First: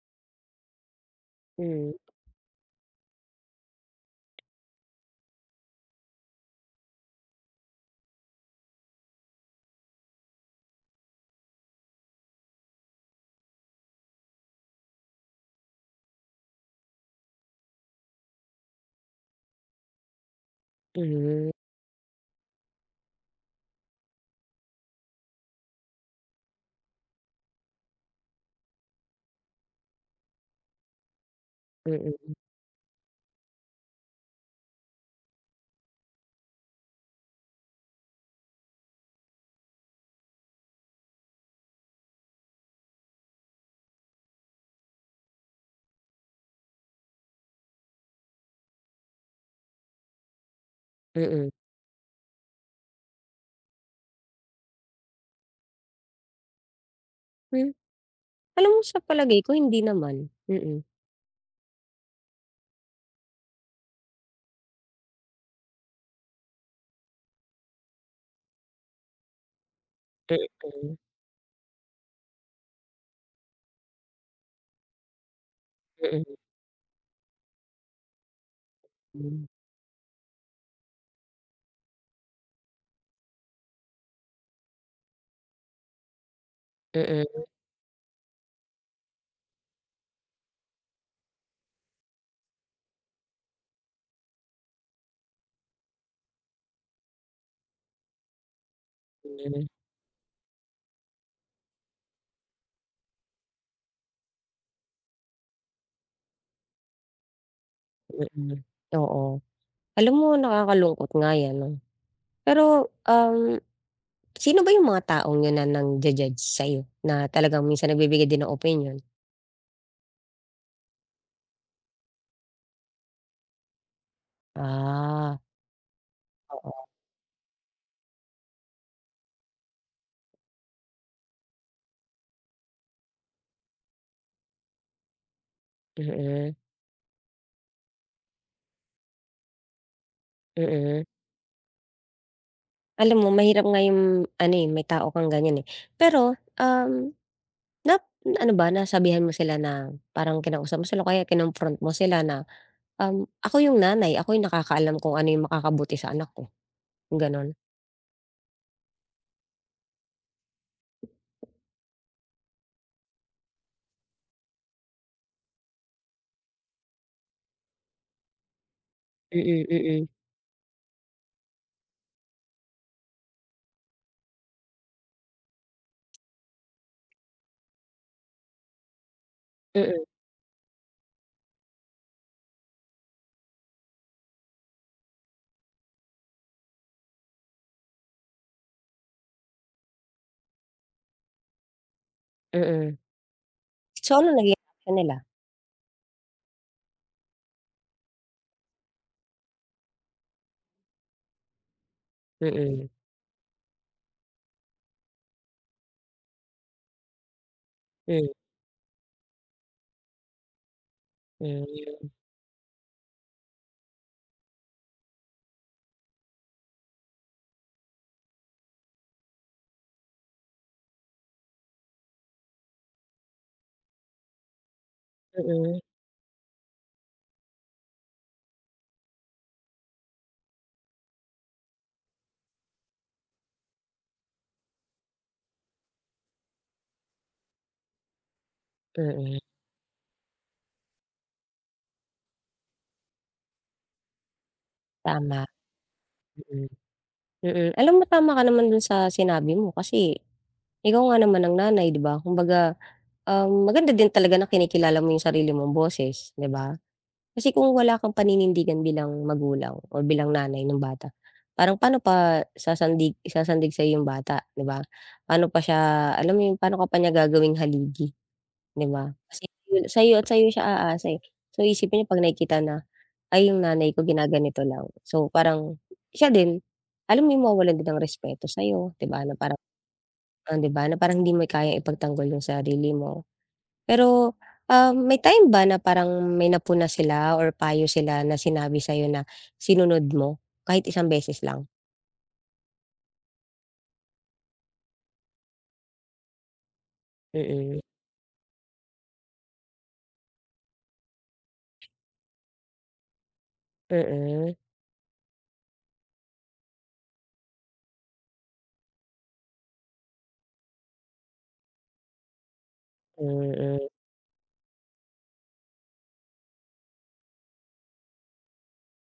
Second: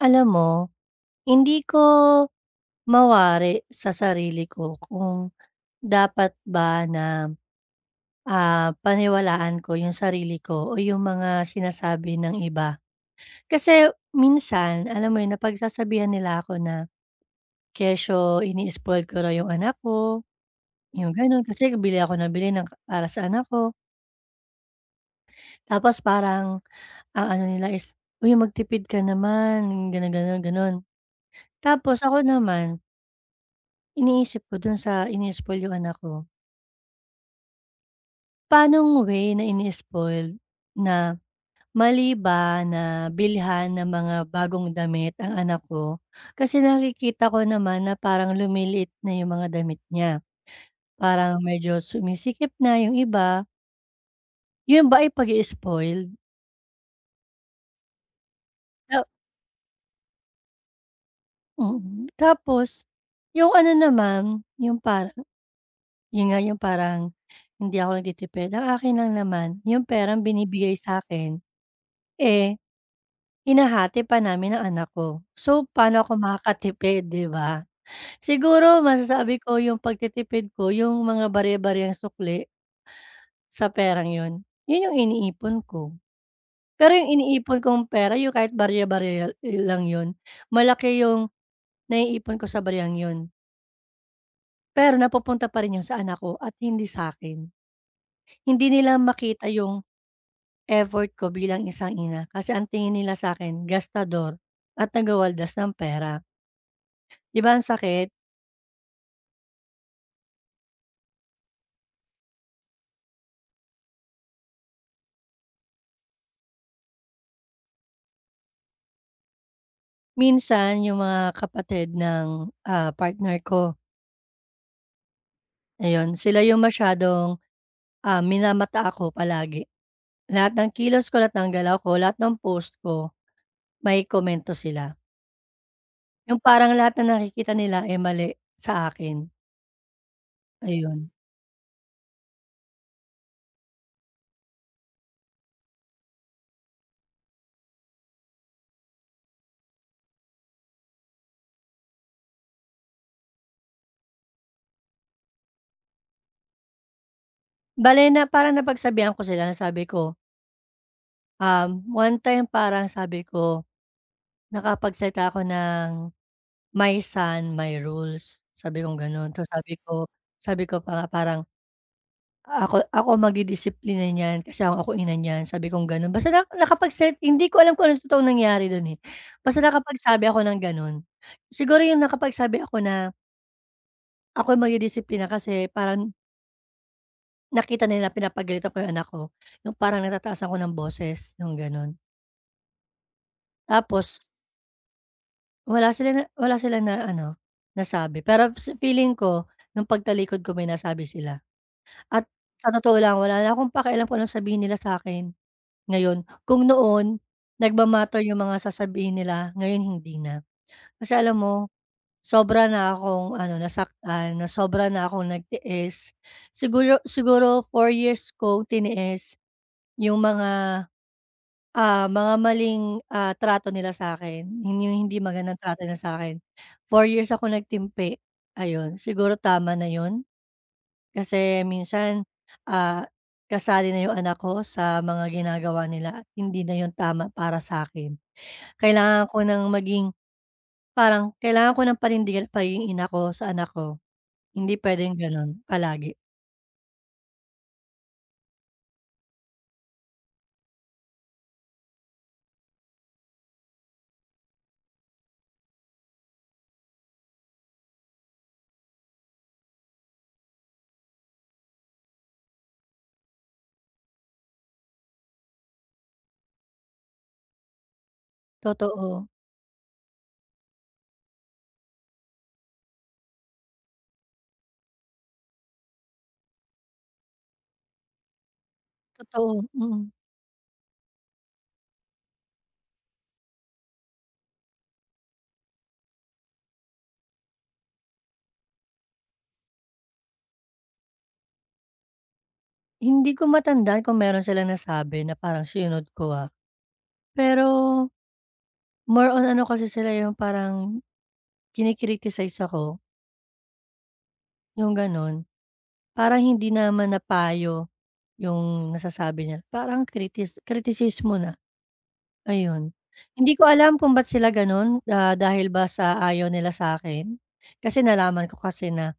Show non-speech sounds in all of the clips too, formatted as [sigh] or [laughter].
Alam mo, hindi ko Mm. mawari sa sarili ko kung dapat ba na, ah, paniwalaan ko yung sarili ko o yung mga sinasabi ng iba. Kasi minsan, alam mo yun, napagsasabihan nila ako na, kesyo ini-spoil ko raw yung anak ko, yung ganun, Mhm. kasi nga bili ako nang bili ng ka para sa anak ko. Tapos parang ang ano nila is, "Uy magtipid ka naman." yung ganun-ganun, ganon. Tapos ako Mm. naman iniisip ko dun sa ini-spoil ko yung anak ko paanong way na ini-spoiled, na mali ba, na bilihan ng mga bagong damit ang anak ko? Kasi nakikita ko naman na parang lumiliit na yung mga damit niya, parang Mm. medyo sumisikip na yung iba. Yun ba ay pag-i-spoiled? Hmm, alam mo, sa Ta palagay ko hindi naman, mm. Mm, tapos, yung ano naman, yung para yun nga yung parang, hindi ako nagtitipid. Ang akin lang naman, yung perang binibigay Mm. sakin, eh, hinahati pa namin ng anak ko, so paano ako Mm. makakatipid 'di ba? Siguro masasabi Hmm. ko yung pagtitipid ko yung mga barya-baryang sukli sa perang yon, yun yung iniipon ko. Pero yung Mm. iniipon kong pera yung kahit barya-barya i lang yon, malaki yung naiipon ko sa baryang yon. Pero napupunta pa rin yung sa anak ko at hindi sakin. Hindi nila makita Hmm. yung, effort ko bilang isang ina, kasi ang tingin nila sakin gastador, at taga-waldas ng pera. 'Di ba ang sakit? Mm, oo. Alam mo nakakalungkot nga yan 'no. Pero, um, sino ba yung mga taong yun na nang-ju-judge sayo, na talagang minsan nagbibigay din ng opinyon? Minsan yung mga kapatid ng, ah, partner ko. Ah. Ayon, sila yung Oo. masyadong, um, minamata ako palagi. Lahat ng kilos ko, lahat ng galaw ko, lahat ng post ko, may komento sila. Yung Mm. parang lahat ng nakikita nila, eh, mali sa akin. Mm. Ayun. Alam mo mahirap nga yung ano, eh, may tao kang ganiyan, eh. Pero, um, nap ano ba, nasabihan mo sila na parang kinausap mo sila o kaya kinonfront mo sila na, um, "Ako yung nanay, ako yung nakakaalam kung ano yung makakabuti sa anak ko" Gano'n? Bale na parang napagsabihan ko sila na sabi ko Um, one time parang sabi ko, nakapagsalita ako ng, "My son, my rules" sabi kong gano'n. Ta's Mm, sabi ko, mm. sabi ko pa nga parang, "Ako, ako magdidisiplina niyan, kasi ako ang ina niyan," sabi kong gano'n. Basta lang nakapagsa hindi ko alam kung anong totoong nangyari do'n, eh, basta Mm. nakapagsabi ako ng gano'n. Siguro yung nakapagsabi ako na ako magdidisiplina kasi parang Nakita nila pinapagalitan ko yung anak ko, nung parang natataasan ko ng boses, yung ganun. Mm. Tapos So, ano nangyari kanila? Wala sila ne wala silang na ano nasabi. Pero f sa feeling ko nong pagtalikod ko may nasabi sila. At sa Mm. totoo lang, wala na akong pakialam kung anong sabihin nila sa'kin ngayon. Kung noon nagma-matter Hmm. 'yong mga sasabihin nila, ngayon hindi na. Kasi alam mo Hmm. sobra na akong ano nasaktan na sobra na akong nagtiis. Siguro, siguro 4 years kong tiniis 'yong mga, ah, mga maling, ah, trato nila sa'kin. 'Yon 'yong hindi magandang Mm. trato niya sa'kin, 4 years ako nagtimpi. Ayon, siguro tama na yun. Kasi minsan, ah, kasali na yung anak ko sa mga ginagawa nila, at hindi na yung tama para sa'kin. Kailangan Mm. ko ng maging parang kailangan ko ng panindigan pagiging ina ko sa anak ko. Hindi pwedeng Tama, ganun palagi. mm. Mm, alam mo tama ka naman dun sa sinabi mo. Kasi ikaw nga naman ang nanay, 'di ba? Kumbaga, um, maganda din talaga na kinikilala mo 'yong sarili mong boses, 'di ba? Kasi kung wala kang paninindigan bilang magulang or bilang nanay nung bata, parang paano pa sasandig sasandig sa'yo 'yong bata, 'di ba? Paano pa siya, alam mo 'yong, paano ka pa niya gagawing haligi, 'di ba? Totoo. Kasi 'yon, sa'yo at sa'yo siya aasa, eh. So, isipin niya 'pag nakikita na, "Ay, 'yong nanay ko ginaganito lang." So, parang siya din. Alam mo yung mawawalan din ng respeto sa'yo, 'di ba, na parang Totoo, mm. on 'di ba, na parang hindi mo i kayang ipagtanggol yung sarili mo. Pero, um, may time ba na parang may napuna sila or payo sila na sinabi sa'yo na sinunod mo kahit isang beses lang. Hindi ko matandaan kung meron silang nasabi na parang sinunod ko, ah. Mm. Pero more on ano kasi sila, yung parang kini-criticize ako Mm. yung ganun. Parang hindi naman na payo yung nasasabi niya, parang kritis kritisismo na, ayun. Hindi ko Mm. alam kung ba't sila ganun. Ah, dahil ba sa ayaw nila sa'kin? Kasi nalaman ko kasi na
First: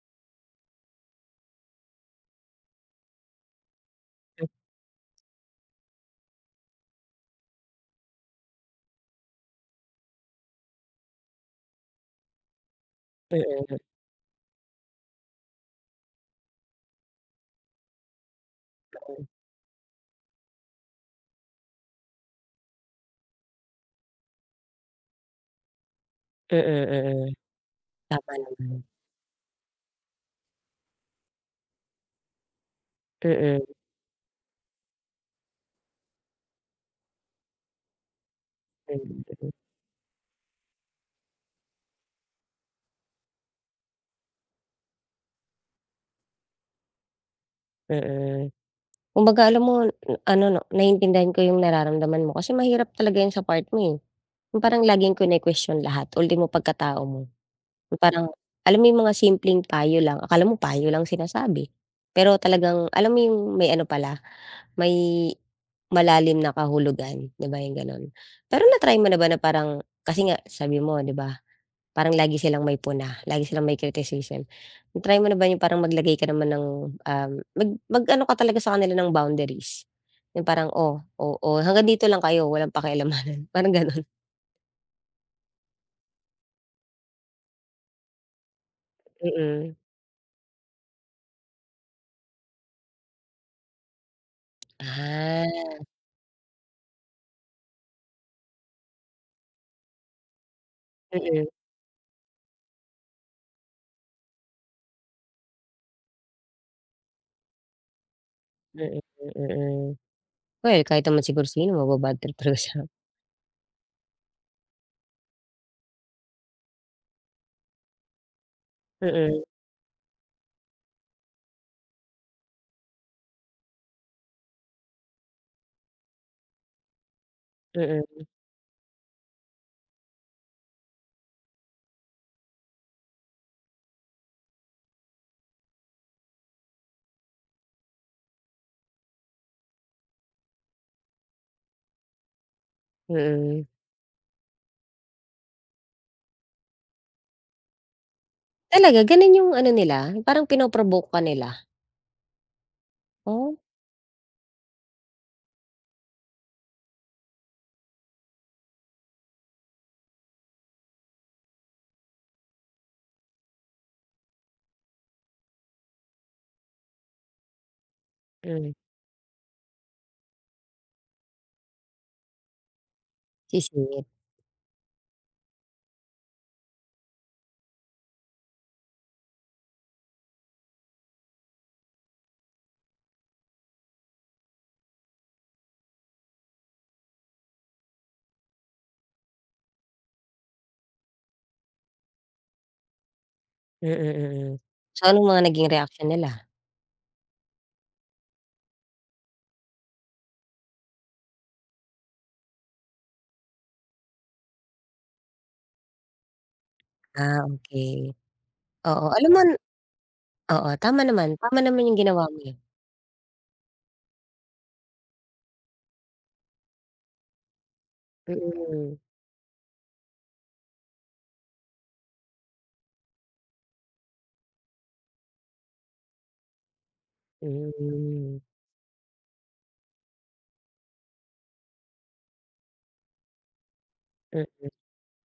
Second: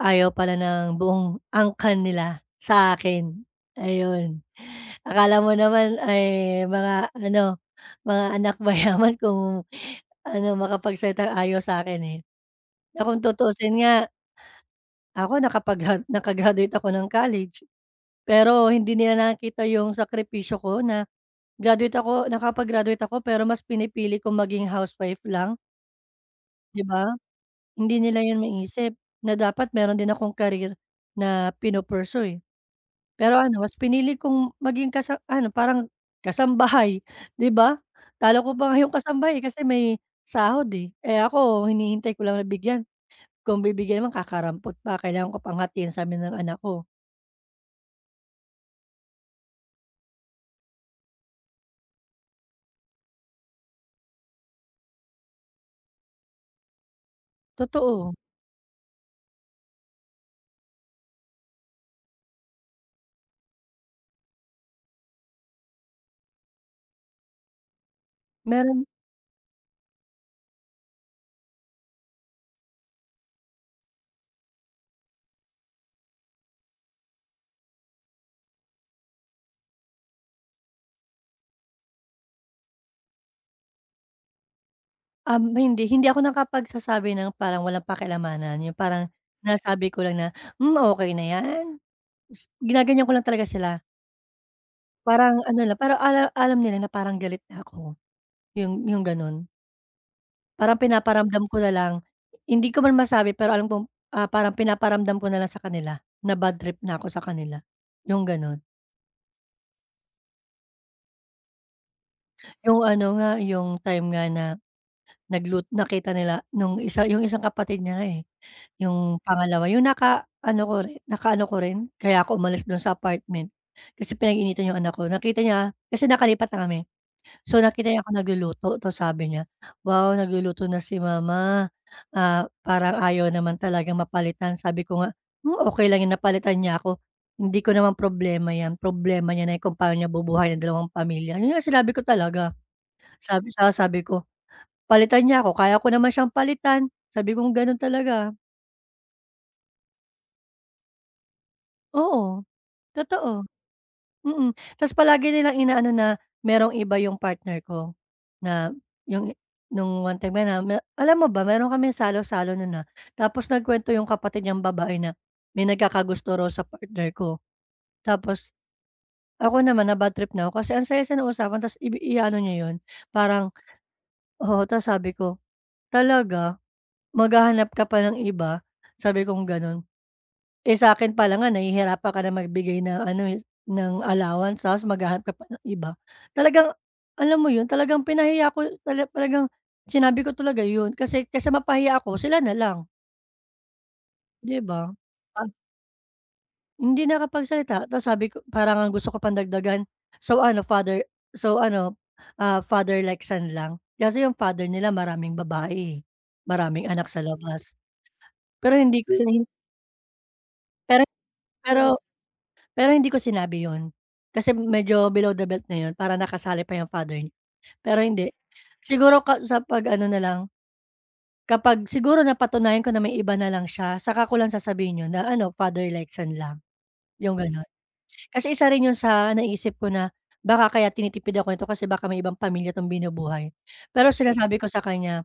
ayaw pala ng buong angkan nila sa akin, ayun. M Akala mo naman ay mga ano, mga anak mayaman kung ano, makapagsalitang ayaw sa'kin, eh. Na kung Mm. tutusin nga ako nakapag naka-graduate ako ng college. Pero hindi nila Mm. nakikita yung sakripisyo ko na graduate ako nakapag-graduate ako, pero mas pinipili kong maging housewife lang. Mm, Di ba? mm. Hindi nila Tama yun naman. maisip na dapat meron din akong career na pinu-pursue, eh. Pero Mm. ano, mas pinili kong maging kasa ano parang kasambahay, di ba? Talo ko pa nga yong kasambahay [unintelligible] kasi may sahod, eh. Eh, ako hinihintay ko lang na bigyan. Kung bibigyan naman kakarampot pa, kailangan ko pang hatiin sa'min ng anak ko. Mm. Kumbaga, alam mo m ano 'no, naiintindihan ko yung nararamdaman mo, kasi mahirap talaga yan sa part mo, eh, yung parang laging kinukwestyon lahat, ultimo pagkatao mo. Yung Totoo. parang, alam mo yung mga simpleng payo lang, akala mo payo lang sinasabi, pero talagang alam mo 'yong may ano pala, may malalim na kahulugan, 'di ba, yung gano'n? Pero Meron. na-try mo na ba na parang, kasi nga sabi mo nga 'di ba, parang lagi silang may puna, lagi silang may criticism, na-try mo na ba yung parang maglagay ka naman ng, um, mag mag-ano ka talaga sa kanila ng boundaries? Yung parang, "Oh oh oh, hanggang dito lang kayo, walang [scoffs] pakialamanan." parang ganun. Um, hindi hindi ako nakapagsasabi ng parang walang pakialamanan, yung parang Mm. nasabi ko lang na, "Hmm, okey na yan." gus ginaganyan ko lang talaga sila. Parang ano na, Ah. parang ala alam nila na parang galit na ako. Yung yung gano'n. Parang pinaparamdam Mm. ko na lang, hindi ko man masabi, pero alam kong, ah, parang pinaparamdam ko na lang sa kanila, na badtrip na ako sa kanila, yung gano'n. Mm, mm. Oh, eh, kahit naman siguro sino maba-badtrip talaga siya. Yung ano nga, yung time nga na naglut nakita nila nung isa, yung isang kapatid niya nga, eh, yung Mm. pangalawa, yung nakaano ko rin nakaano ko rin, kaya ako umalis do'n sa apartment kasi pinag-iinitan 'yong anak ko. Nakita niya kasi nakalipat na kami, so nakita niya ako Mm. nagluluto. Ta's sabi niya, "Wow, nagluluto na si Mama, ah, parang ayaw naman talagang mapalitan." Sabi ko nga, "Hmm, okey lang 'yon na palitan niya ako. Hindi ko naman problema 'yan, problema niya na yung kung paano niya bubuhayin yung dalawang pamilya." 'yon nga sinabi ko talaga. Sabi Mm. saka sabi ko, "Palitan niya ako, kaya ko naman siyang palitan." sabi kong gano'n talaga. Talaga, ganun yung ano nila, yung parang pino-provoke ka nila? Oo. Totoo. Oh. Mm. Ta's palagi nilang inaano na merong iba yung partner ko. Na yung nung one time na me alam mo ba, meron kaming salo-salo nun, ah. Tapos nagkuwento yung kapatid niyang babae na may nagkakagusto raw sa partner ko. Tapos Hmm. ako naman nabadtrip na 'ko kasi ang saya-saya ng usapan ta's ibi iaano niya yun. Parang Sisingit. oo, ta's sabi ko, "Talaga? Maghahanap ka pa ng iba?" sabi kong gano'n. "Eh, sa'kin palang nga nahihirapan ka na magbigay ng ano, eh, ng allowance, ta's maghahanap ka pa ng iba." Talagang alam mo yun, talagang pinahiya ko tala talagang sinabi ko talaga yun. Kasi kaysa mapahiya ako, sila na lang. Mm, mm. Di ba? So, anong mga Ah naging reaksyon nila? Hindi nakapagsalita. Ta's sabi ko parang ngang gusto ko pang dagdagan. So, ano, father so ano, ah, father like son lang? Kasi yung father nila maraming babae, eh. Maraming anak sa Ah, labas. okey. Pero hindi Oo, ko alam yun mon oo, tama Pero naman. Tama pero naman yung ginawa mo, eh. pero hindi ko sinabi yun kasi medyo below the belt na yun, parang nakasali pa yung father nya. Pero hindi. Mm. Siguro ka sa pag-ano na lang, kapag siguro napatunayan ko na may iba na lang siya, saka ko lang sasabihin yon na, "Ano, father like son lang?" 'yong gano'n. Mhm. Kasi isa rin 'yon sa naisip ko na baka kaya tinitipid ako nito kasi baka may ibang pamilya 'tong binubuhay. Pero sinasabi ko Mm. sa kanya,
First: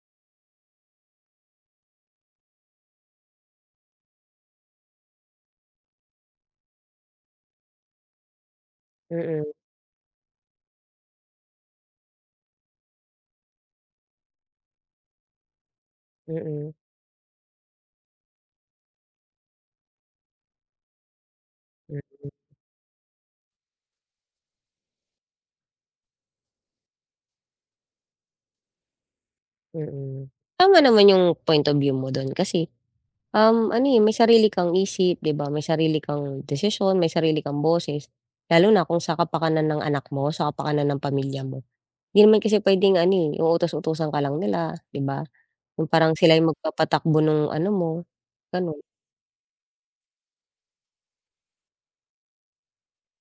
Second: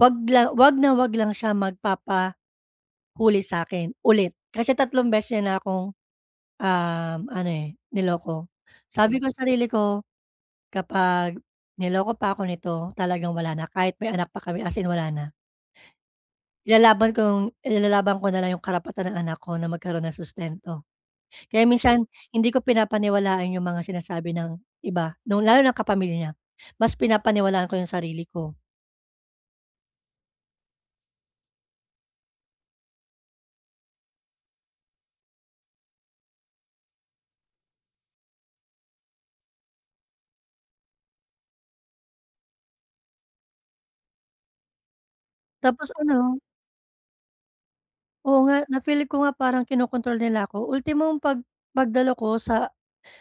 "Wag la huwag na huwag lang siya magpapahuli sa'kin, ulit." Kasi tatlong beses na niya kong, um, ano, eh, niloko. Sabi ko sa Mm. sarili ko, kapag niloko pa 'ko nito, talagang wala na, kahit may anak pa kami as in wala na. Mm. Ilalaban kong ilalaban ko na lang yung karapatan ng anak ko na magkaroon ng sustento. Kaya minsan, Mm. hindi ko pinapaniwalaan yung mga sinasabi ng iba nung lalo nung kapamilya niya. Mas pinapaniwalaan ko yung sarili ko. Mm. Tama naman yung point of view mo dun kasi, um, ano, eh, may sarili kang isip, 'di ba? May sarili kang desisyon, may sarili kang boses, lalo na kung sa kapakanan ng anak mo, sa kapakanan ng pamilya mo. 'Di naman kasi puwedeng ano, utos-utusan ka lang nila, 'di ba? Yung Tapos, uno parang sila'y hung magpapatakbo nung ano mo, Oo nga, ganon. na-feel ko nga parang kinokontrol nila ako, ultimong pag pagdalo ko sa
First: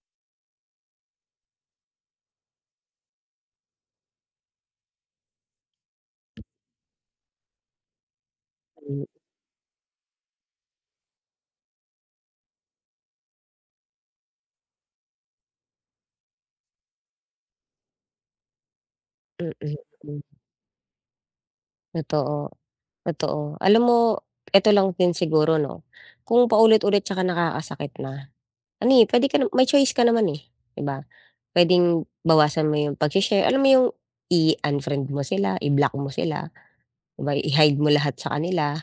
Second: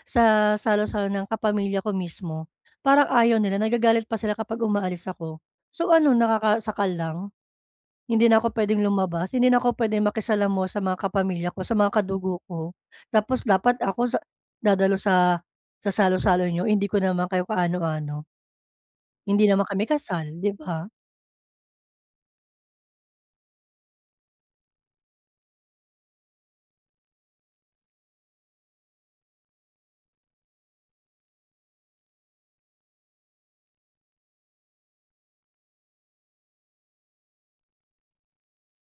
sa salo-salo ng kapamilya ko mismo, parang ayaw nila, nagagalit pa sila kapag umaalis ako. So ano, nakakasakal lang, hindi na ako puwedeng Hmm. lumabas, hindi na ako puwedeng makisalamuha mo sa mga kapamilya ko, sa mga kadugo ko, tapos dapat ako dadalo sa salo-salo niyo, hindi ko naman kayo kaano-ano. Hindi Mm, naman kami hmm. kasal, 'di ba? Totoo. Totoo. Alam mo eto lang din siguro 'no, kung paulit-ulit tsaka nakakasakit na, ano, eh, puwede ka na may choice ka naman, eh, 'di ba? Puwedeng bawasan mo yung pagshi-share, alam mo yung i-unfriend mo sila, i-block mo sila 'di ba, i-hide mo lahat sa kanila,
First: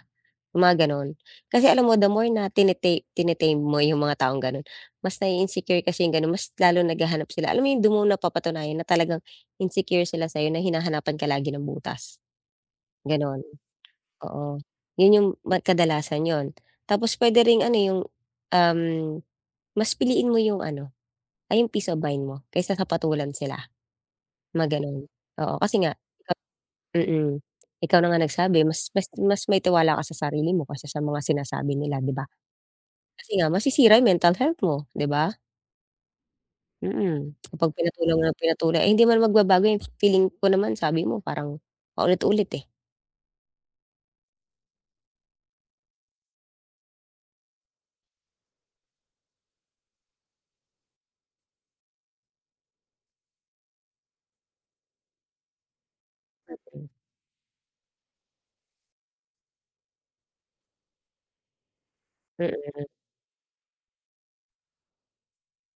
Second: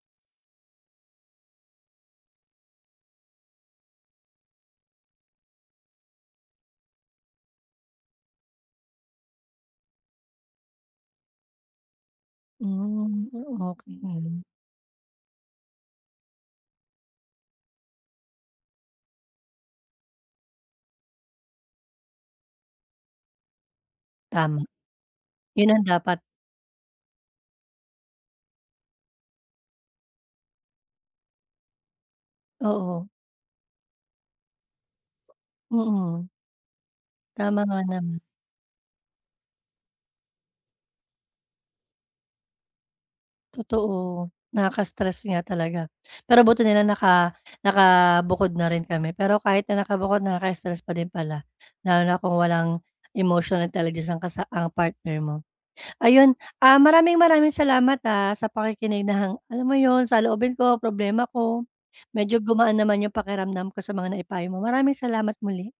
mga gano'n. Kasi alam mo, the more na tine tine-tame mo yung mga taong gano'n, mas nai-insecure kasi yung gano'n, mas lalong naghahanap sila. Alam mo yung, hindi mo napapatunayan na talagang insecure sila sa'yo, na hinahanapan ka lagi ng butas, Hm, gano'n, okey. oo. 'Yon yung ma kadalasan 'yon, tapos puwede ring ano yung, um, mas piliin mo yung ano, ah, yung peace of mind mo kaysa ka patulan sila, Tama, Mga gano'n oo. 'yon Kasi ang nga dapat. mm, ikaw na nga nagsabi, mas mas mas may tiwala ka sa sarili mo kaysa sa mga sinasabi nila, 'di ba? Oo. Kasi nga masisira mental health mo, 'di ba? Mm. Mm, [clicks tongue] Tama kapag nga pinatulan naman. mo ng pinatulan, eh, hindi naman magbabago yan. Feeling ko naman, sabi mo parang paulit-ulit, eh. Totoo, nakaka-stress nga talaga, pero buti nila naka nakabukod na rin kami. Pero kahit na nakabukod, naka-stress pa din pala, lalo na kung walang emotional intelligence ang kasa ang partner mo. Ayun, ah, Mm. maraming-maraming salamat, ah, sa pakikinig, na hang alam mo 'yon sa loobin ko, problema ko. Medyo gumaan Mm. naman yung pakiramdam ko sa mga naipayo mo. Maraming salamat muli.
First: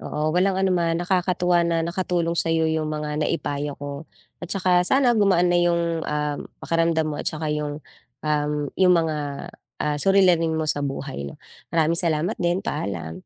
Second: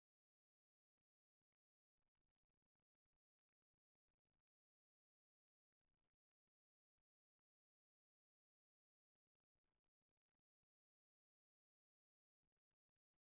Oo, walang ano naman. Nakakatuwa na nakatulong sa'yo yung mga naipayo ko, at saka sana gumaan na yung, ah, pakiramdam mo, at saka yung, um, yung mga, ah, suliranin mo sa buhay, 'no? Maraming salamat din, paalam.